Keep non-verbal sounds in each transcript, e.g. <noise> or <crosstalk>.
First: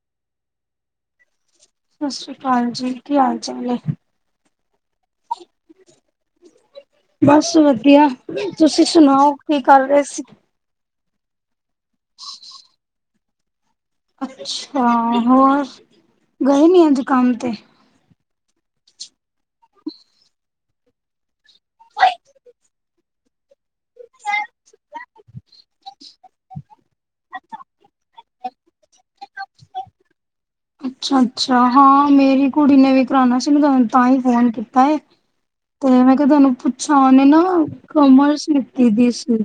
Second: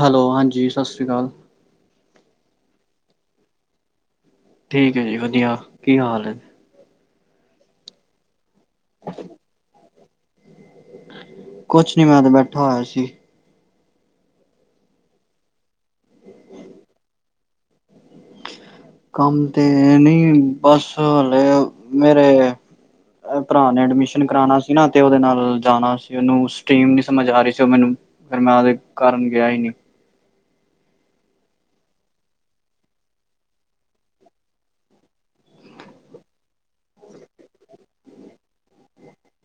Hello ਹਾਂਜੀ ਸਤਿ ਸ਼੍ਰੀ ਅਕਾਲ। ਸਤਿ ਸ਼੍ਰੀ ਅਕਾਲ ਜੀ ਕੀ ਹਾਲ ਚਾਲ ਹੈ। ਠੀਕ ਹੈ ਜੀ ਵਧੀਆ ਕੀ ਹਾਲ ਹੈ। ਬਸ ਵਧੀਆ ਤੁਸੀਂ ਸੁਣਾਓ ਕੀ ਕਰ ਰਹੇ ਸੀ ਕੁਛ ਨੀ ਮੈਂ ਤੇ ਬੈਠਾ ਹੋਇਆ ਸੀ ਅੱਛਾ ਹੋਰ ਗਏ ਨੀ ਅੱਜ ਕੰਮ ਤੇ ਕੰਮ ਤੇ ਨਹੀਂ ਬਸ ਹਾਲ ਮੇਰੇ ਭਰਾ ਨੇ ਅਡਮਿਸ਼ਨ ਕਰਾਣਾ ਸੀ ਨਾ ਤੇ ਓਦੇ ਨਾਲ ਜਾਣਾ ਸੀ ਓਨੂੰ ਸਟੀਮ ਨੀ ਸਮਝ ਆ ਰਹੀ ਸੀ ਮੈਨੂੰ ਫਿਰ ਮੈਂ ਉਹ ਕਾਰਨ ਗਿਆ ਹੀ ਨ ਅੱਛਾ ਅੱਛਾ ਹਾਂ ਮੇਰੀ ਕੁੜੀ ਨੇ ਵੀ ਕਰਾਣਾ ਸੀ ਮੈਂ ਤਾਂਨੂੰ ਤਾਂਹੀ ਫੋਨ ਕੀਤਾ ਹੈ ਤੇ ਮੈਂ ਕਿਹਾ ਤੁਹਾਨੂੰ ਪੁੱਛਾ ਨੇ ਨਾ ਕਮਰਸ ਲਿਤੀ ਦੀ ਸੀ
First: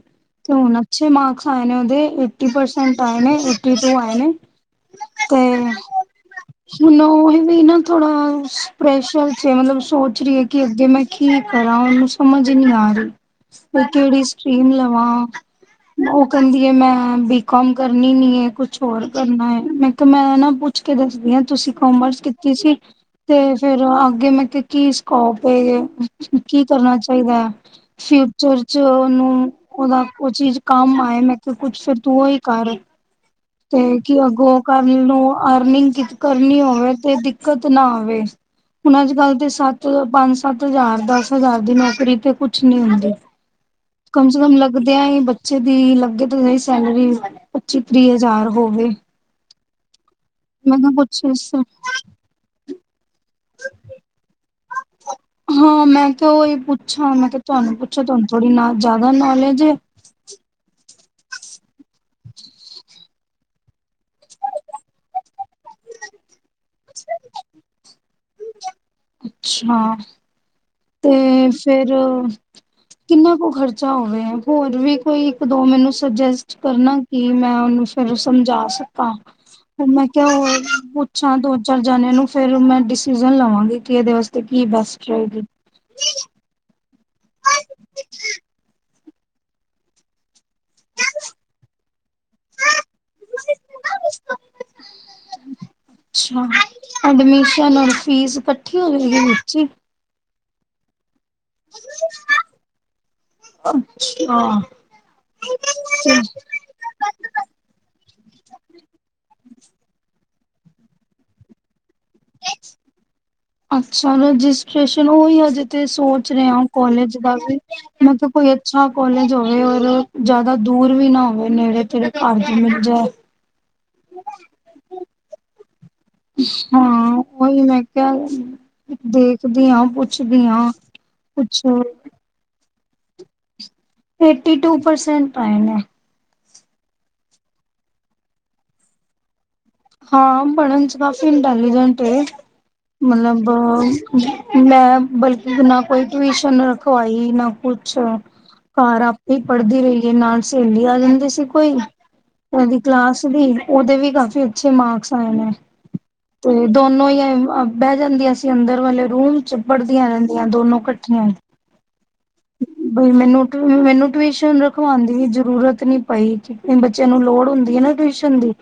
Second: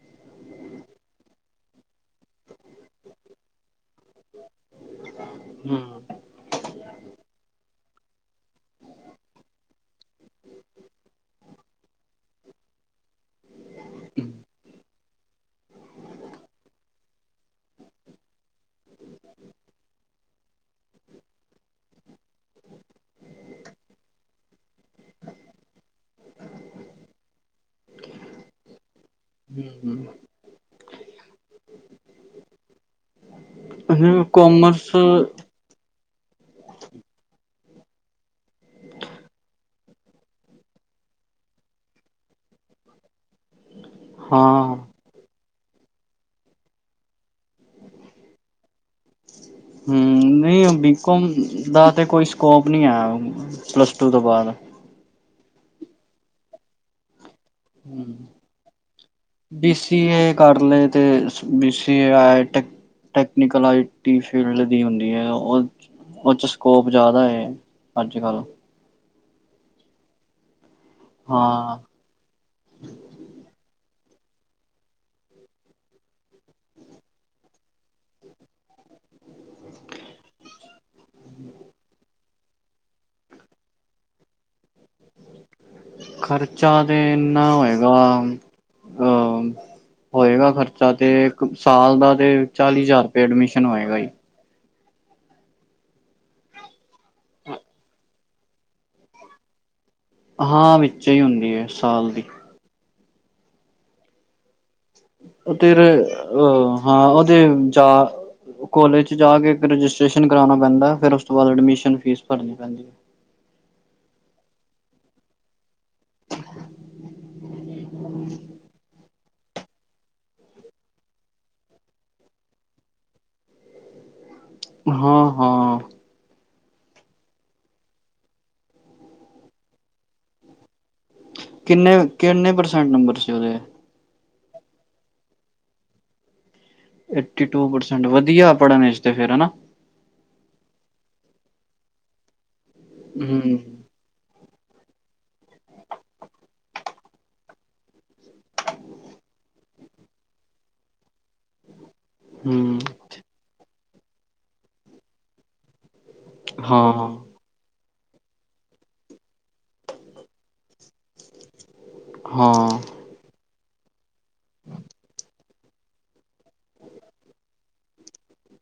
ਤੇ ਹੁ ਅਛੇ ਮਾਰਕਸ ਆਏ ਨੇ ਏਟੀ ਪਰਸੈਂਟ ਆਏ ਨੇ ਉਹ ਆਏ ਨੇ ਤੇ ਹੁਣ ਹੀ ਵੀ ਨਾ ਥੋੜਾ ਪ੍ਰੈੱਸ਼ੁਰ ਚ ਮਤਲਬ ਸੋਚ ਰਹੀ ਹੈ ਕਿ ਅੱਗੇ ਮੈਂ ਕੀ ਕਰਾਂ ਨੂੰ ਸਮਝ ਨੀ ਆ ਰਹੀ ਕਿਹੜੀ ਸ੍ਟੀਮ ਲਵਾ ਉਹ ਕਹਿੰਦੀ ਹੈ ਮੈਂ ਬੀਕਮ ਕਰਨੀ ਨੀ ਹੈ ਕੁਛ ਹੋਰ ਕਰਨਾ ਹੈ ਮੈਂ ਕਿਹਾ ਮੈਂ ਨਾ ਪੁ ਕੇ ਦੱਸਦੀ ਹ ਤੁਸੀਂ ਕੋਮਰਸ ਕੀਤੀ ਸੀ ਤੇ ਫੇਰ ਅੱਗੇ ਮੈ ਕੀ ਸਕੋਪ ਕੀ ਕਰਨਾ ਚਾਹੀਦਾ ਹੈ ਫਿਊਚਰ ਚ ਉਹਓਨੂੰ ਓਦਾ ਉਹ ਚੀਜ਼ ਕੰਮ ਆਏ ਮੈਂ ਕੁਛ ਫਰ ਤੂੰ ਹੀ ਕਰ ਤੇ ਕੀ ਹਮ ਅਗੋ ਕੋਮਰਸ ਕਰਨ ਨੂੰ ਅਰਨਿੰਗ ਕਰਨੀ ਹੋਵੇ ਤੇ ਦਿੱਕਤ ਨਾ ਆਵੇ ਹੁਣ ਅੱਜ ਕੱਲ ਤੇ ਸੱਤ ਪੰਜ ਸੱਤ ਹਜ਼ਾਰ ਦਸ ਹਜ਼ਾਰ ਦੀ ਨੌਕਰੀ ਤੇ ਕੁਛ ਨੀ ਹੁੰਦੀ ਕਮ ਸੇ ਕਮ ਹਾਂ ਹਮ ਲੱਗਦੇਿਆਂ ਹੀ ਬੇ ਬੱਚੇ ਦੀ ਲੱਗੇ ਤਾਂ ਸੈਲਰੀ ਪੱਚੀ ਤੀਹ ਜ਼ਾਰ ਹੋਵੇ ਹਮ ਨਹੀਂ ਮੈਂ ਕਿਹਾ ਕੁਛ ਬੀਕੋਮ ਇਸ ਦਾ ਤੇ ਕੋਈ ਸਕੋਪ ਨੀ ਹੈ ਪਲੱਸ ਟੂ ਤੋਂ ਬਾਅਦ ਹਾਂ ਮੈਂ ਕਿਹਾ ਉਹੀ ਪੁੱਛਾਂ ਮੈਂ ਕਿਹਾ ਤੁਹਾਨੂੰ ਪੁੱਛੋ ਹਮ ਤੁਹਾਨੂੰ ਥੋੜ੍ਹੀ ਨਾ ਜ਼ਿਆਦਾ ਨੌਲੇਜ ਹੈ ਅਤੇ B C A I ਟਕ technical IT field ਦੀ ਹੁੰਦੀ ਹੈ ਉਹ ਉਹ 'ਚ ਸਕੋਪ ਜ਼ਿਆਦਾ ਅੱਜ ਕੱਲ੍ਹ <inaudible> ਅੱਛਾ ਤੇ ਹਾਂ ਫੇਿਰ ਕਿੰਨਾ ਕੁ ਖਰਚਾ ਅਾ ਹੋਵੇ ਹੋਰ ਵੀ ਕੋਈ ਇੱਕ ਦੋ ਮੈਨੂੰ ਸੁਜੈਸਟ ਕਰਨਾ ਕਿ ਮੈਂ ਉਹਨੂੰ ਫਿਰ ਸਮਝਾ ਸਕਾਂ ਫ ਮੈਂ ਕਿਹਾ ਹੋ ਪੁੱਛਾਂ ਦੋ ਚਾਰ ਜਣੇਿਆਂ ਨੂੰ ਫੇਿਰ ਮੈਂ ਡਿਸੀਜ਼ਨ ਲਵਾਂਗੀ ਕਿ ਇਹਦੇ ਵਾਸਤੇ ਕੀ ਬੈਸਟ ਰਹੇਗੀ ਖਰਚਾ ਤੇ ਇਨਾ ਹੋਏਗਾ ਅ ਹੋਏਗਾ ਖਰਚਾ ਤੇ ਇੱਕ ਸਾਲ ਦਾ ਤੇ ਚਾਲੀ ਹਜ਼ਾਰ ਰੁਪਏ ਐਡਮਿਸ਼ਨ ਹੋਏਗਾ ਜ ਅੱਛਾ ਐਡਮਿਸ਼ਨ ਰ ਫੀਸ ਇਕੱਠੀ ਹੋਵੇਗੀੀ ਹਾਂ ਵਿੱਚ ਹੀ ਹੁੰਦੀ ਹੈ ਸਾਲ ਦੀ ਅੱਛਾ ਿਰ ਅ ਹਾਂ ਉਹਦੇ ਜਾ ਕੋਲੇਜ ਚ ਜਾ ਕੇ ਰਜਿਸਟ੍ਰੇਸ਼ਨ ਕਰਾਉਣਾ ਪੈਂਦਾ ਫਿਰ ਉਸ ਤੋਂ ਬਾਅਦ ਐਡਮਿਸ਼ਨ ਫੀਸ ਭਰਨੀ ਪੈਂਦੀ ਹੈ ਰਜਿਸਟ੍ਰਸ਼ਨ ਉਹੀ ਹਜੇ ਸੋਚ ਰਿਹਾ ਹੋ ਕਾਲਜ ਦਾ ਵੀ ਮਤਲਬ ਕੋਈ ਅੱਛਾ ਕੋਾਲਜ ਜਾਵੇ ਔਰ ਜ਼ਿਆਦਾ ਦੂਰ ਵੀ ਨਾ ਹੋਵੇ ਨੇੜੇ ਤੇੜੇ ਘਰ ਦੀ ਮਿਲ ਜਾਏ ਹਾਂ ਹਾਂ ਹਾਂ ਉਹੀ ਮੈਂ ਕਿਹਾ ਦੇਖਦੀ ਹਾਂ ਪੁੱਛਦੀ ਹਾਂ ਕੁਛ ਕਿੰਨੇ ਕਿੰਨੇ ਠ ਨੰਬਰ ਸੀ ਉਹਦੇ ਏਟੀ ਟੂ ਪਰਸੈਂਟ ਪੈ ਨੇ ਏ ਟ ਪਰਸੈਂਟ ਵਧੀਆ ਪੜ੍ਹਨ ਵਿੱਚ ਤੇ ਫਿਰ ਹਨਾ ਹਾਂ ਬਨ ਚ ਕਾਫੀ ਇੰਟੈਲੀਿਜੈਂਟ ਹੈ ਹੂੰ ਮਤਲਬ ਮੈਂ ਬਲਕਿ ਨਾ ਕੋਈ ਟਿਊਸ਼ਨ ਰਖਵਾਈ ਨਾ ਕੁਛ ਘਰ ਆਪੇ ਪੜ੍ਹਦੀ ਰਹੀਏ ਨਾਲ ਸਹੇਲੀ ਆ ਜਾਂਦੀ ਸੀ ਕੋਈ ਕਦੀ ਹੂੰ ਕਲਾਸ ਦੀ ਉਹਦੇ ਵੀ ਕਾਫੀ। ਅੱਛੇ ਮਾਰਕਸ ਆਏ ਨੇ। ਤੇ ਹਾਂ ਦੋਨੋ ਹੀ ਬਹਿ ਜਾਂਦੀਆਂ ਸੀ ਅੰਦਰ ਵਾਲੇ ਰੂਮ ਚ ਪੜਦੀਆਂ ਰਹਿੰਦੀਆਂ ਦੋਨੋ ਕੱਠੀਆਂ। ਹਾਂ ਮੈਨੂੰ ਟਿਊਸ਼ਨ ਰਖਵਾਉਣ ਦੀ ਜ਼ਰੂਰਤ ਨੀ ਪਈ ਕਿ ਬੱਚਿਆਂ ਨੂੰ ਲੋੜ ਹੁੰਦੀ ਹੈ ਨਾ ਟਿਊਸ਼ਨ ਦੀ।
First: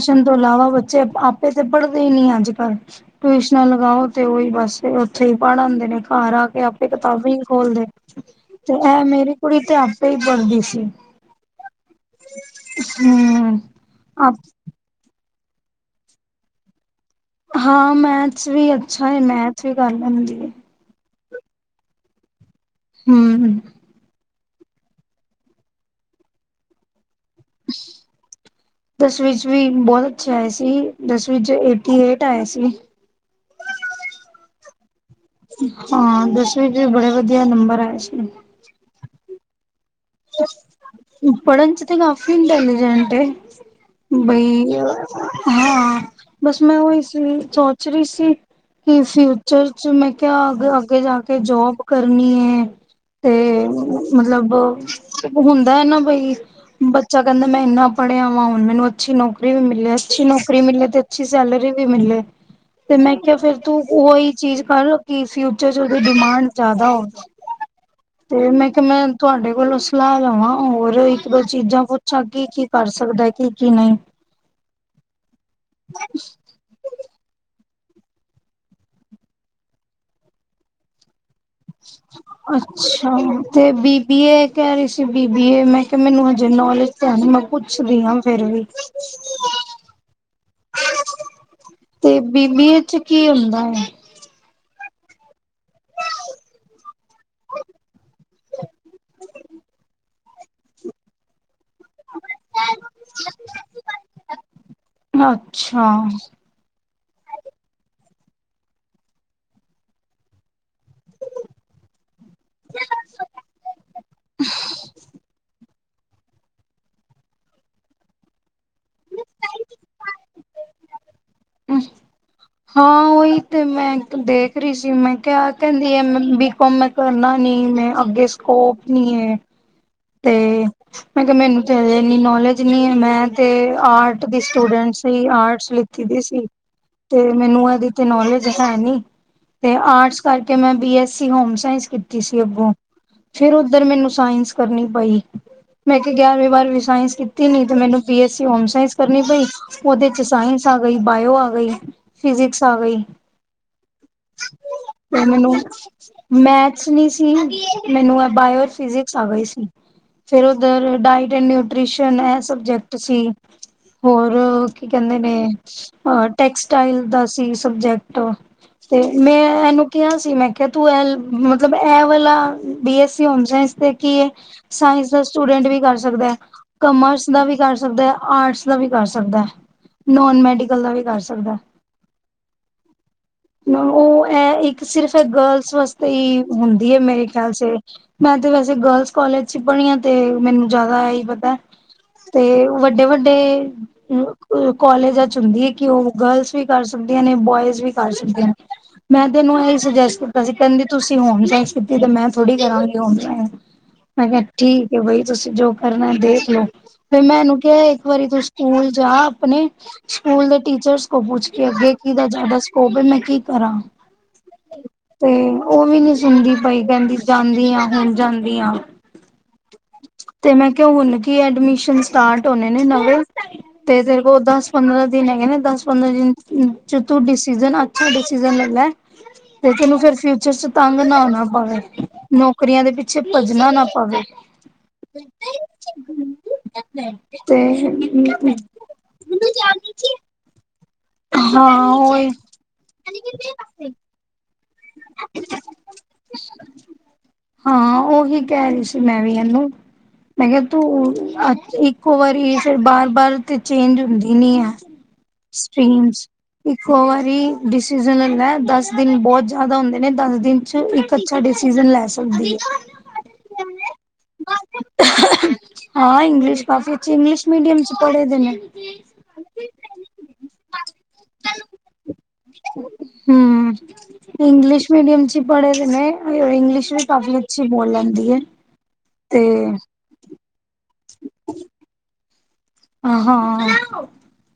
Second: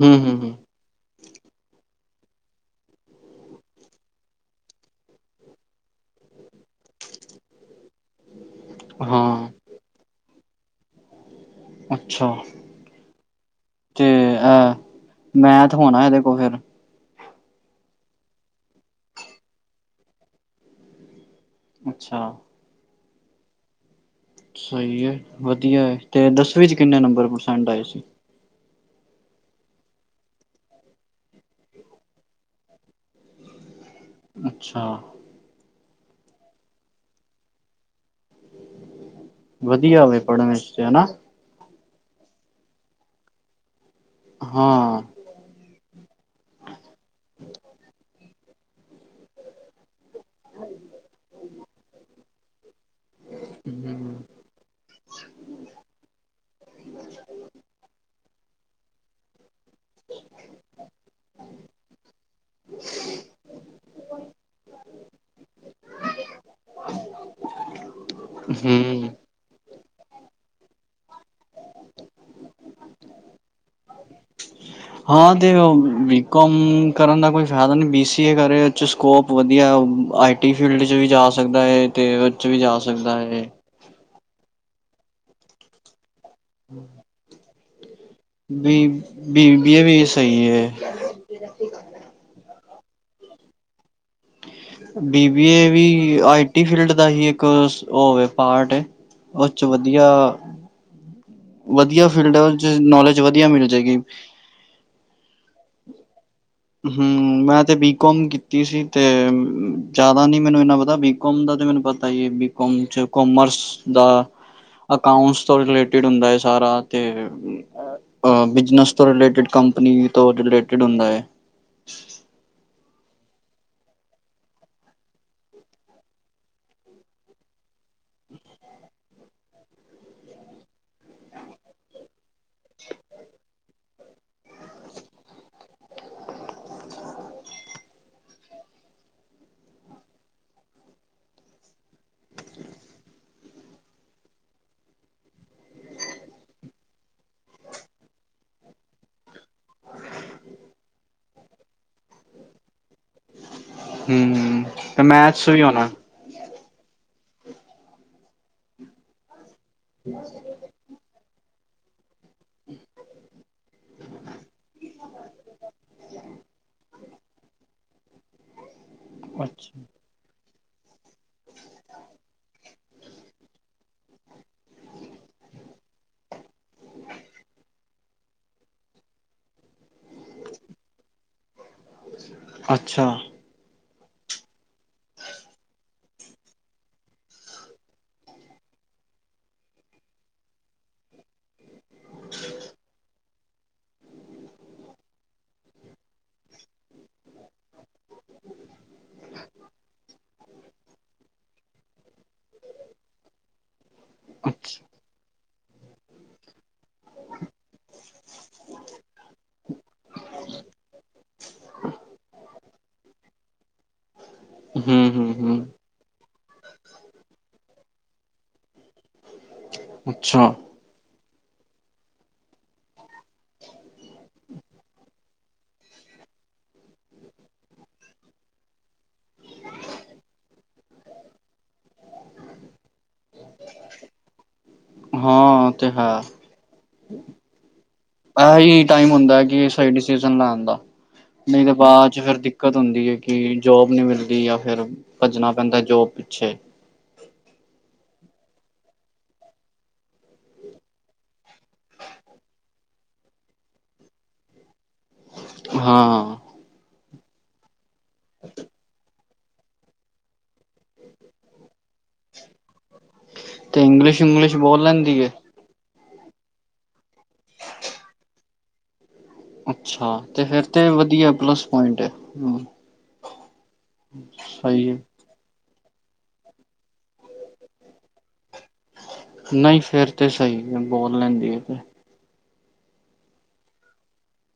ਹੂੰ ਤੋਂ ਹੂੰ ਹੂੰ ਇਲਾਵਾ ਬੱਚੇ ਆਪੇ ਤੇ ਪੜ ਨੀ ਅੱਜ ਕੱਲ ਟਿਊਸ਼ਨਾਂ ਲਗਾਓ ਤੇ ਉਹੀ ਬਸ ਉੱਥੇ ਹੀ ਪੜ੍ਹ ਆਦੇ ਨੇ ਘਰ ਆ ਕੇ ਆਪੇ ਕਿਤਾਬਾ ਨਹੀਂ ਤੇ ਐ ਮੇਰੀ ਹਾਂ ਕੁੜੀ ਤੇ ਆਪੇ ਬਣਦੀ ਸੀ ਅੱਛਾ ਤੇ ਹਮ ਅੇਹ ਮੈਥ ਹੋਣਾ ਇਹਦੇ ਕੋਲ ਫਿਰ? ਹਾਂ ਮੈਥਸ ਵੀ ਅੱਛਾ ਹੈ ਮੈਥ ਵੀ ਕਰ ਲੈਂਦੀ ਹੈ। ਅੱਛਾ ਹੂੰ ਸਹੀ ਹੈ ਵਧੀਆ ਹੈ ਤੇ ਦਸਵੀਂ ਚ ਕਿੰਨੇ ਨੰਬਰ? ਪਰਸੈਂਟ ਆਏ ਸੀ? ਦਸਵੀਂ ਚ ਵੀ ਬਹੁਤ ਅੱਛੇ ਆਏ ਸੀ ਦਸਵੀ ਚ ਇਟੀਏਟ ਆਏ ਸੀ। ਅੱਛਾ ਹਾਂ ਦਸਵੀਂ ਚ ਵੀ ਬੜੇ ਵਧੀਆ ਨੰਬਰ ਆਏ ਸੀ । ਵਧੀਆ ਵਧੀਆ ਪੜਨ ਚ ਹੈ ਨਾ। ਪੜ੍ਹਨ ਚ ਤੇ ਕਾਫੀ ਇੰਟੈਲੀਜੈਂਟ ਹੈ। ਬਈ ਹਾਂ ਹਾਂ ਬਸ ਮੈਂ ਉਹਈ ਸੀ ਸੋਚਰੀ ਸੀ। ਕੀ ਫਿਊਚਰ ਚ ਮੈਂ। ਕਿਆ ਅੱਗੇ ਜਾ ਕੇ ਜੋਬ ਕਰਨੀ ਹੈ । ਹੂੰ ਤੇ ਮਤਲਬ ਹੁੰਦਾ ਹੈ ਨਾ ਬਈ ਬੱਚਾ ਕਹਿੰਦਾ ਮੈਂ ਇੰਨਾ ਪੜ੍ਹਿਆ ਵਾਂ ਹੁਣ ਮੈਨੂੰ ਅੱਛੀ ਨੌਕਰੀ ਨੋਕਰੀ ਵੀ ਮਿਲੇ ਅੱਛੀ ਨੌਕਰੀ ਮਿਲੇ ਤੇ ਅੱਛੀ ਸੈਲਰੀ ਵੀ ਮਿਲੇ ਤੇ ਮੈਂ ਕਿਹਾ ਫੇਰ ਤੂੰ ਓਹੀ ਚੀਜ਼ ਕਰ ਕਿ ਫਿਊਚਰ ਚ ਉਹਦੀ ਡਿਮਾਂਡ ਜ਼ਿਆਦਾ ਹੋਵੇ। ਤੇ ਮੈਂ ਕਿਹਾ ਹੂੰ ਮੈਂ ਤੁਹਾਡੇ ਕੋਲੋਂ ਲਾ ਲਵਾਂ ਹੋਰ ਇੱਕ ਦੋ ਚੀਜ਼ਾਂ ਪੁੱਛਾਂ ਕੀ ਕੀ ਕਰ ਸਕਦਾ ਕੀ ਕੀ ਨਹੀਂ। ਹਾਂ ਤੇ ਉਹ ਬੀ ਕੋਮ ਕਰਨ ਦਾ ਕੋਈ ਫਾਇਦਾ ਨਹੀਂ। ਬੀ ਸੀ ਏ ਕਰ ਰਹੇ ਇਸ 'ਚ ਸਕੋਪ ਵਧੀਆ, ਆਈ ਟੀ ਫੀਲਡ 'ਚ ਵੀ ਜਾ ਸਕ ਹੈ ਤੇ ਵਿੱਚ ਵੀ ਜਾ ਅੱਛਾ ਸਕਦਾ ਹੈ। ਤੇ ਬੀ ਬੀ ਏ ਕਹਿ ਰਹੀ ਸੀ, ਬੀ ਬੀ ਏ, ਮੈਂ ਕਿਹਾ ਮੈਨੂੰ ਜੇ ਨੌਲੇਜ ਤਾਂ ਹੈ ਕੁਛ। ਭੁੱਲੀ ਆ ਮੈਂ ਫੇਰ ਵੀ, ਬੀ ਬੀਬੀਏ ਵੀ ਸਹੀ ਹੈ ਤੇ ਬੀਬੀਏ ਉਚ ਕੀ ਹੁੰਦਾ ਹੈ? ਬੀ ਬੀ ਏ ਵੀ ਆਈ ਟੀ ਫੀਲਡ ਦਾ ਹੀ ਇੱਕ ਉਹ ਪਾਰਟ ਏ, ਉਸ 'ਚ ਵਧੀਆ ਵਧੀਆ ਫੀਲਡਾ 'ਚ ਨੌਲੇਜ ਵਧੀਆ ਮਿਲ ਜਾਏਗੀ। ਅੱਛਾ ਹਮ ਮੈਂ ਤੇ ਬੀ ਕਾਮ ਕੀਤੀ ਸੀ, ਤੇ ਜਿਆਦਾ ਨੀ ਮੈਨੂੰ ਇਨਾ ਬੀ ਕਾਮ ਦਾ ਤੇ ਮੈਨੂੰ ਪਤਾ ਈ ਹੈ, ਬੀ ਕਾਮ 'ਚ ਕੋਮਰਸ ਦਾ, ਅਕਾਉਂਟਸ ਤੋਂ ਰਿਲੇਟ ਟਰੇਡ ਹੁੰਦਾ ਹੈ। ਸਾਰਾ ਤੇ ਬਿਜਨਸ ਤੋਂ ਰਿਲੇਟਿਡ, ਕੰਪਨੀ ਤੋਂ ਰਿਲੇਟਿਡ ਹੁੰਦਾ ਹੈ। ਹਾਂ ਉਹੀ ਤੇ ਮੈਂ ਦੇਖ ਰਹੀ ਸੀ, ਮੈਂ ਕਿਹਾ ਕਹਿੰਦੀ ਆ ਬੀ ਕਾਮ ਮੈਂ ਕਰਨਾ ਨੀ, ਮੈਂ ਅੱਗੇ ਸਕੋਪ ਨੀ ਹੈ। ਤੇ ਮੈਂ ਕਿਹਾ ਮੈਨੂੰ ਤੇ ਇਨੀ ਨੌਲੇਜ ਨੀ ਏ, ਮੈਂ ਤੇ ਆਰਟ ਦੀ ਸਟੂਡੈਂਟ ਸੀ, ਆਰਟਸ ਲਿਤੀ ਦੀ ਸੀ ਤੇ ਮੈਨੂੰ ਇਹਦੀ ਤੇ ਨੋਲੇਜ ਹੈ ਨੀ, ਤੇ ਆਰਟਸ ਕਰਕੇ ਮੈਂ B S C home science ਕੀਤੀ ਸੀ, ਅੱਗੋਂ ਫਿਰ ਉਧਰ ਮੈਨੂੰ ਸਾਇਸ ਕਰਨੀ ਪਈ ਮੈਂ ਕਿਹਾ ਗਿਆਰਵੀਂ ਬਾਰਵੀਂ ਸਾਇੰਸ ਕੀਤੀ ਨੀ ਤੇ ਮੈਨੂੰ B S C home science ਕਰਨੀ ਪਈ, ਉਹਦੇ 'ਚ ਸਾਇੰਸ ਆ ਗਈ, ਬਾਇਓ ਆ ਗਈ, ਫਿਜਿਕਸ ਆ ਗਈ। ਹਮ ਤੇ ਮੈਚ 'ਚ ਹੀ ਹੋਣਾ। ਨਹੀ ਸੀ ਮੈਨੂੰ ਬਾਇਓ ਫਿਜਿਕਸ ਆ ਗਈ ਸੀ। ਫੇਰ ਉਧਰ ਡਾਇਟ ਤੇ ਨਿਊਟ੍ਰਿਸ਼ਨ ਇਹ ਸਬਜੈਕਟ ਸੀ, ਹੋਰ ਕੀ ਕਹਿੰਦੇ ਨੇ, ਟੈਕਸਟਾਈਲ ਦਾ ਸੀ ਸਬਜੈਕਟ। ਤੇ ਮੈਂ ਅੱਛਾ ਇਹਨੂੰ ਕਿਹਾ ਸੀ ਮੈਂ। ਕ ਤੂੰ ਏਹ ਮਤਲਬ ਇਹ ਵਾਲਾ B S C home science ਦੇ ਕੀ ਹੈ। ਸਾਇੰਸ ਦਾ ਸਟੂਡੈਂਟ ਵੀ ਕਰ ਸਕਦਾ ਹੈ। ਕਮਰਸ ਦਾ ਵੀ ਕਰ ਸਕਦੇ ਆ। ਆਰਟਸ ਦਾ ਵੀ ਕਰ ਸਕਦਾ ਹੈ। ਨੋਨ ਮੈਡੀਕਲ ਦਾ ਵੀ ਕਰ ਸਕਦਾ ਏ। ਅੱਛਾ ਉਹ ਇਹ ਇੱਕ ਸਿਰਫ ਗਰਲਸ ਵਾਸਤੇ ਹੀ ਹੁੰਦੀ ਹੈ, ਮੇਰੇ ਖਿਆਲ ਸੇ ਮੈਂ ਤੇ ਵੈਸੇ ਗਰਲਸ ਕਾਲਜ 'ਚ ਪੜੀ ਏ ਤੇ ਮੈਨੂੰ ਜਿਆਦਾ ਆਹੀ ਪਤਾ, ਤੇ ਵਡੇ ਵਡੇ ਕਾਲਜਾ 'ਚ ਹੁੰਦੀ ਆ ਕਿ ਉਹ ਗਰਲਸ ਵੀ ਕਰ ਸਕਦੀਆ ਨੇਂ, ਬੋਇਸ ਵੀ ਕਰ ਸਕਦੀਆ ਨੇਂ, ਮੈਂ ਤੈਨੂੰ ਏਹੀ ਸੂਜੇਸਟ ਕੀਤਾ ਸੀ, ਕਹਿੰਦੀ ਤੁਸੀਂ ਹੋਮ ਸਾਇੰਸ ਕੀਤੀ, ਮੈਂ ਥੋੜੀ ਕਰਾਂਗੀ ਹੋਮ ਸਾਇੰਸ। ਆਏ ਹੋਏ ਠੀਕ ਹੈ ਬਾਈ। ਤੁਸੀਂ ਜੋ ਕਰਨਾ ਦੇਖਲੋ ਫ਼ਿਰ ਮੈਂ ਇਹਨੂੰ ਕਿਹਾ ਇੱਕ ਵਾਰੀ ਤੂੰ ਸਕੂਲ ਜਾ, ਆਪਣੇ ਸਕੂਲ ਦੇ ਟੀਚਰਸ ਕੋ ਪੁਛ ਕੇ ਅ, ਕਿਦਾ ਜਿਆਦਾ ਸਕੋਪ ਏ, ਮੈਂ ਕੀ ਕਰਾਂ। ਹਮ ਹਮ ਹਮ। ਹੁੰਦੀ ਪਈ ਕਹਿੰਦੀ ਜਾਂਦੀ ਆ, ਹੁਣ ਜਾਂਦੀ ਆ। <inaudible> ਅੱਛਾ ਤੇ ਮੈਂ ਕਿਹਾ ਹੁਣ ਕੀ ਐਡਮਿਸ਼ਨ ਸਟਾਰਟ ਹੋਣੇ ਨੇ ਨਵੇਂ। ਤੇ ਤੇਰੇ ਕੋਲ ਦਸ ਪੰਦਰਾਂ ਦਿਨ ਹੈਗੇ ਨੇ। ਦਸ ਪੰਦਰਾਂ ਦਿਨ ਚ ਤੂੰ ਡਿਸੀਜ਼ਨ ਅੱਛਾ ਡਿਸੀਜਨ ਲੈ ਲੈ ਤੇ ਤੈਨੂੰ ਫਿਰ ਫਿਊਚਰ ਚ ਤੰਗ ਨਾ ਹੋਣਾ ਪਵੇ ਨੌਕਰੀਆਂ ਦੇ ਪਿੱਛੇ ਭੱਜਣਾ ਨਾ ਪਵੇ। ਹਾਂ ਤੇ ਹੈ ਤੇ ਐਹੀ ਟਾਈਮ ਹੁੰਦਾ ਕਿ ਸਹੀ ਡਸੀਜ਼ ਲੈਣ ਦਾ ਨਹੀਂ ਤਾਂ ਹਾਂ ਬਾਅਦ ਚ ਉਹੀ ਫੇਰ ਦਿੱਕਤ ਹੁੰਦੀ ਹੈ ਕਿ ਜੋਬ ਨਹੀਂ ਮਿਲਦੀ। ਆਪ ਫਿਰ ਭੱਜਣਾ ਪੈਂਦਾ ਜੋ ਪਿੱਛੇ। ਹਾਂ ਉਹੀ ਕਹਿ ਰਹੀ ਸੀ ਮੈਂ ਵੀ ਇਹਨੂੰ ਮੈਂ ਕਿਹਾ ਤੂੰ ਇੱਕੋ ਵਾਰੀ ਫਿਰ ਬਾਰ ਪਰਰ ਤੇ ਚੇਂਜ ਹੁੰਦੀ ਨੀ ਹੈ। ਸਟ੍ਰਮਸ ਹਾਂ ਇੱਕ ਹੋਰ ਵੀਹਿਸ। ਸੀਜ਼ਨ ਹੁੰਦਾ ਦਸ ਦਿਨ ਬਹੁਤ ਜ਼ਿਆਦਾ ਹੁੰਦੇ ਨੇ ਦਸ ਦਿਨ ਚ ਇੱਕ ਅੱਛਾ ਡਿਸੀਜ਼ਨ ਲੈ ਸਕਦੀ ਹੈ। ਤੇ ਇੰਗਲਿਸ਼ ਇੰਗਲਿਸ਼ ਬੋਲ ਲੈਂਦੀ ਹੈ ਹਾਂ ਇੰਗਲਿਸ਼ ਕਾਫੀ ਅੱਛੀ ਇੰਗਲਿਸ਼ ਮੀਡੀਅਮ ਚ ਪੜ੍ਹੇ ਦੇ ਨੇ। ਅੱਛਾ ਤੇ ਫਿਰ ਤੇ ਵਧੀਆ ਪਲ ਪੁਇੰਟ ਅਛ। ਹਮ। ਇੰਗਲਿਸ਼ ਸਹੀ ਹੈ ਮੀਡੀਅਮ ਚ। ਪੜ੍ਹੇ ਦੇ ਨੇ ਇੰਗਲਿਸ਼ ਵੀ ਕਾਫੀ ਅੱਛੀ ਬੋਲ ਲੈਂਦੀ ਹੈ। ਤੇ ਨਹੀਂ ਫੇਰ ਤੇ ਸਹੀ ਬੋਲ ਲੈਂਦੀ ਆ ਤੇ ਹਾਂ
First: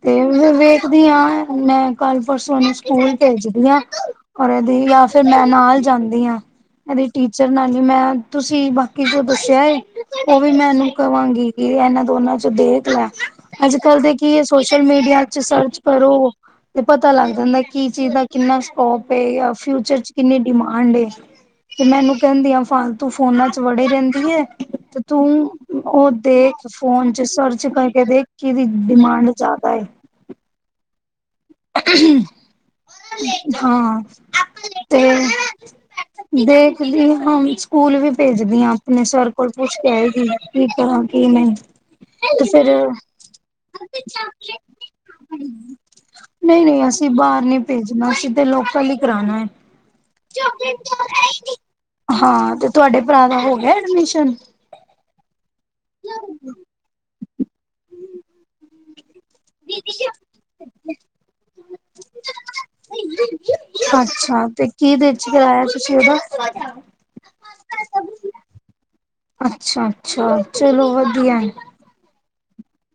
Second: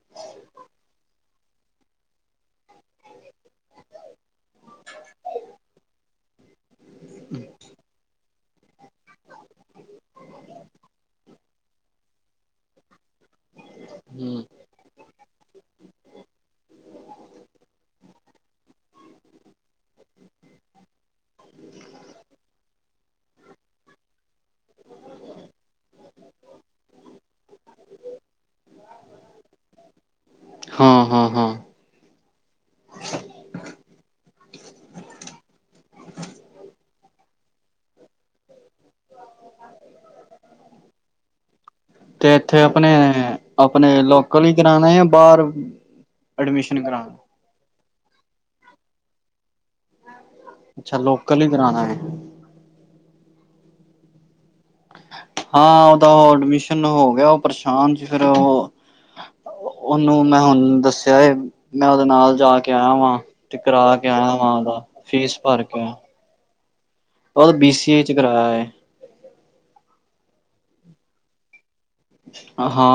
ਤੇ ਫ ਵੇਖਦੀ ਹਾਂ ਮੈਂ ਕੱਲ ਪਰਸੋਂਨੂੰ ਸਕੂਲ ਭੇਜਦੀ ਹਾਂ ਔਰ ਜਾਂ ਫਿਰ ਮੈਂ ਨਾਲ ਜਾਂਦੀ। ਧਆਂ ਇਹਦੇ ਟੀਚਰ ਨਾਲ ਜ ਮੈਂ ਤੁਸੀਂ ਬਾਕੀ ਜੋ ਦੱਸਿਆ ਹੈ ਉਹ ਵੀ ਮੈਂਨੂੰ ਕਵਾਂਗੀ ਕਿ ਇਹਨਾਂ ਦੋਨਾਂ ਚ ਦੇਖ ਲੈ। ਅੱਜ ਕੱਲ੍ਹ ਦੇ ਕੀ ਹੈ ਹੂੰ। ਸੋਸ਼ਲ ਮੀਡੀਆ ਚ ਸਰਚ ਕਰੋ ਤੇ ਪਤਾ ਲੱਗ ਜਾਂਦਾ ਕੀ ਚੀਜ਼ ਦਾ ਕਿੰਨਾ ਸਕੋਪ ਯ ਫਿਊਚਰ ਚ ਕਿੰਨੀ ਡਿਮਾਂਡ ਤੇ ਮੈਨੂੰ ਕਹਿੰਦੀ ਆ ਫਾਲਤੂ ਫੋਨਾ ਚ ਵੜੇ ਰਹਿੰਦੀ ਆ ਤੇ ਤੂੰ ਉਹ ਦੇਖ ਫੋਨ ਚ ਸਰਚ ਕਰ ਕ ਦੇ ਕਿਦੀ ਡਿਮਾਂਡ ਜ਼ਿਆਦਾ। ਹਾਂ ਹਾਂ ਹਾਂ। ਹਾਂ ਤੇ ਦੇਖਦੀ ਹਣ ਸਕੂਲ ਵੀ ਭੇਜਦੀ ਹ। ਆਪਣੇ ਸਰ ਕੋਲ ਪੁੱਛ ਕੇ ਆਏ ਸੀ ਕੀ ਕਰਾਂ ਕੀ ਨਹੀਂ ਤੇ ਇੱਥੇ ਫਿਰ ਆਪਣੇ ਆਪਣੇ ਲੋਕਲ ਹੀ ਕਰਾਣਾ ਜਾਂ ਬਾਹਰ ਨਹੀਂ ਐਡਮਿਸ਼ਨ ਨਹੀਂ ਅਸੀਂ ਕਰਾਣਾ। ਬਾਹਰ ਨੀ। ਭੇਜਣਾ ਸਿਧਾ ਲੋਕਾਂ ਲਈ ਕਰਾਉਣਾ ਹੈ। ਅੱਛਾ ਲੋਕਲ ਹੀ ਕਰਾਣਾ ਹੈ ਹਾਂ ਤੇ ਤੁਹਾਡੇ ਭੱਰਾ ਦਾ ਹੋ ਐਡਮਿੱਸ਼ਨ ਹੱ <unintelligible> ਹਾਂ ਉਹਦਾ ਉਹ ਐਡਮਿਸ਼ਨ ਹੋ ਗਿਆ ਉਹ ਪਰੇਸ਼ਾਂਨ ਤੇ ਫਿਰ ਉਹ, ਉਹਨੂੰ ਮੈਂ ਹੁਣ ਦੱਸਿਆ ਐ। ਮੈਂ ਉਹਦੇ ਨਾਲ ਜਾ ਕੇ ਆਇਆ ਵਾਂ, ਤੇ ਕਰਾ ਕੇ ਆਇਆ ਅੱਛਾ ਵਾਂ ਤੇ ਉਹਦਾ ਕੀ ਰੇਟ ਚ ਫੀਸ ਭਰ ਕਰਾਇਆ ਕੇ ਆਇਆ ਤੁਸੀਂ ਉਹਦਾ, ਉਹ ਬੀ ਸੀ ਏ ਚ ਕਰਾਇਆ ਹੈ। ਅੱਛਾ-ਅੱਛਾ ਚਲੋ ਵਧੀਆ।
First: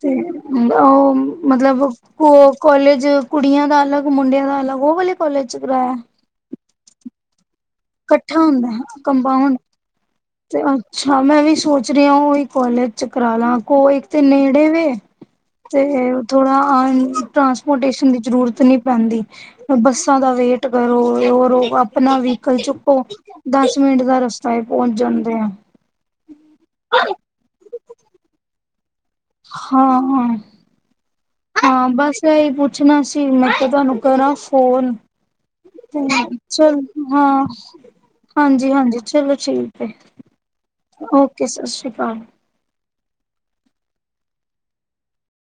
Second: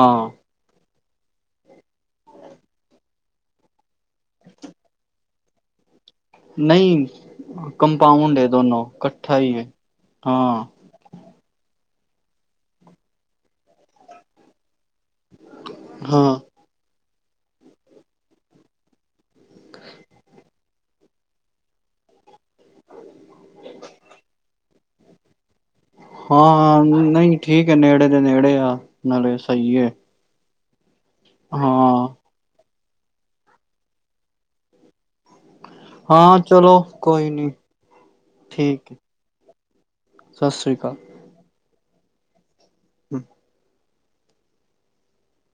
ਤੇ ਉਹ ਮਤਲਬ ਕੋ ਕੋਲਜ ਕੁੜੀਆਂ ਦਾ ਅਲੱਗ ਮੁੰਡਿਆਂ ਦਾ ਅਲੱਗ ਉਹ ਵਾਲੇ ਕੋਲਜ ਚ ਕਰਾਇਆ। ਨਹੀਂ, ਕੰਮਪਾਊਂਡ ਇਕੱਠਾ ਹੈ ਹੁੰਦਾ ਦੋਨੋ ਕੱਠਾ ਹੀ ਕੰਪਾਊਂਡ ਹੈ। ਤੇ ਹਾਂ, ਅੱਛਾ ਮੈਂ ਵੀ ਸੋਚ, ਪੁੱਛ ਰਹੀ ਆ ਉਹੀ ਕੋਾਲਜ ਚ ਕਰਾਲਾ ਇੱਕ ਤੇ ਨੇੜੇ ਵੇ ਤੇ ਹਾਂ। ਥੋੜਾ ਅ ਟਰਾਂਸਪੋਰਟੇਸ਼ਨ ਦੀ ਜ਼ਰੂਰਤ ਨਹੀਂ ਪੈਂਦੀ। ਬੱਸਾਂ ਦਾ ਵੇਟ ਕਰੋ ਰੋ- ਰੋ ਆਪਣਾ ਵੀ ਕੱਲ ਚੁੱਕੋ ਦਸ ਮਿੰਟ ਦਾ ਰਸਤਾ ਹੈ। <unintelligible> ਜਾਂਦੇ ਆ। ਹਾਂ-ਹਾਂ ਨਹੀਂ ਠੀਕ, ਨੇੜੇ ਦੇ ਨੇੜੇ ਆਂ ਹਾਂ-ਹਾਂ, ਹਾਂ ਬੱਸ ਇਹ, ਪੁੱਛਣਾ ਸੀ ਮੈਂ ਕਿਹਾ ਤੁਹਾਨੂੰ ਕਰਾਂ ਫੋਨ ਹਾਂ ਚਲੋ ਚਲ ਕੋਈ ਹਾਂ ਨੀ ਠੀਕ ਹੈ ਹਾਂਜੀ-ਹਾਂਜੀ ਚਲੋ ਠੀਕ ਐ। ਸਤਿ ਸ੍ਰੀ <unintelligible> ਓਕੇ ਸਤਿ ਸ਼੍ਰੀ, <unintelligible> ਹੂੰ,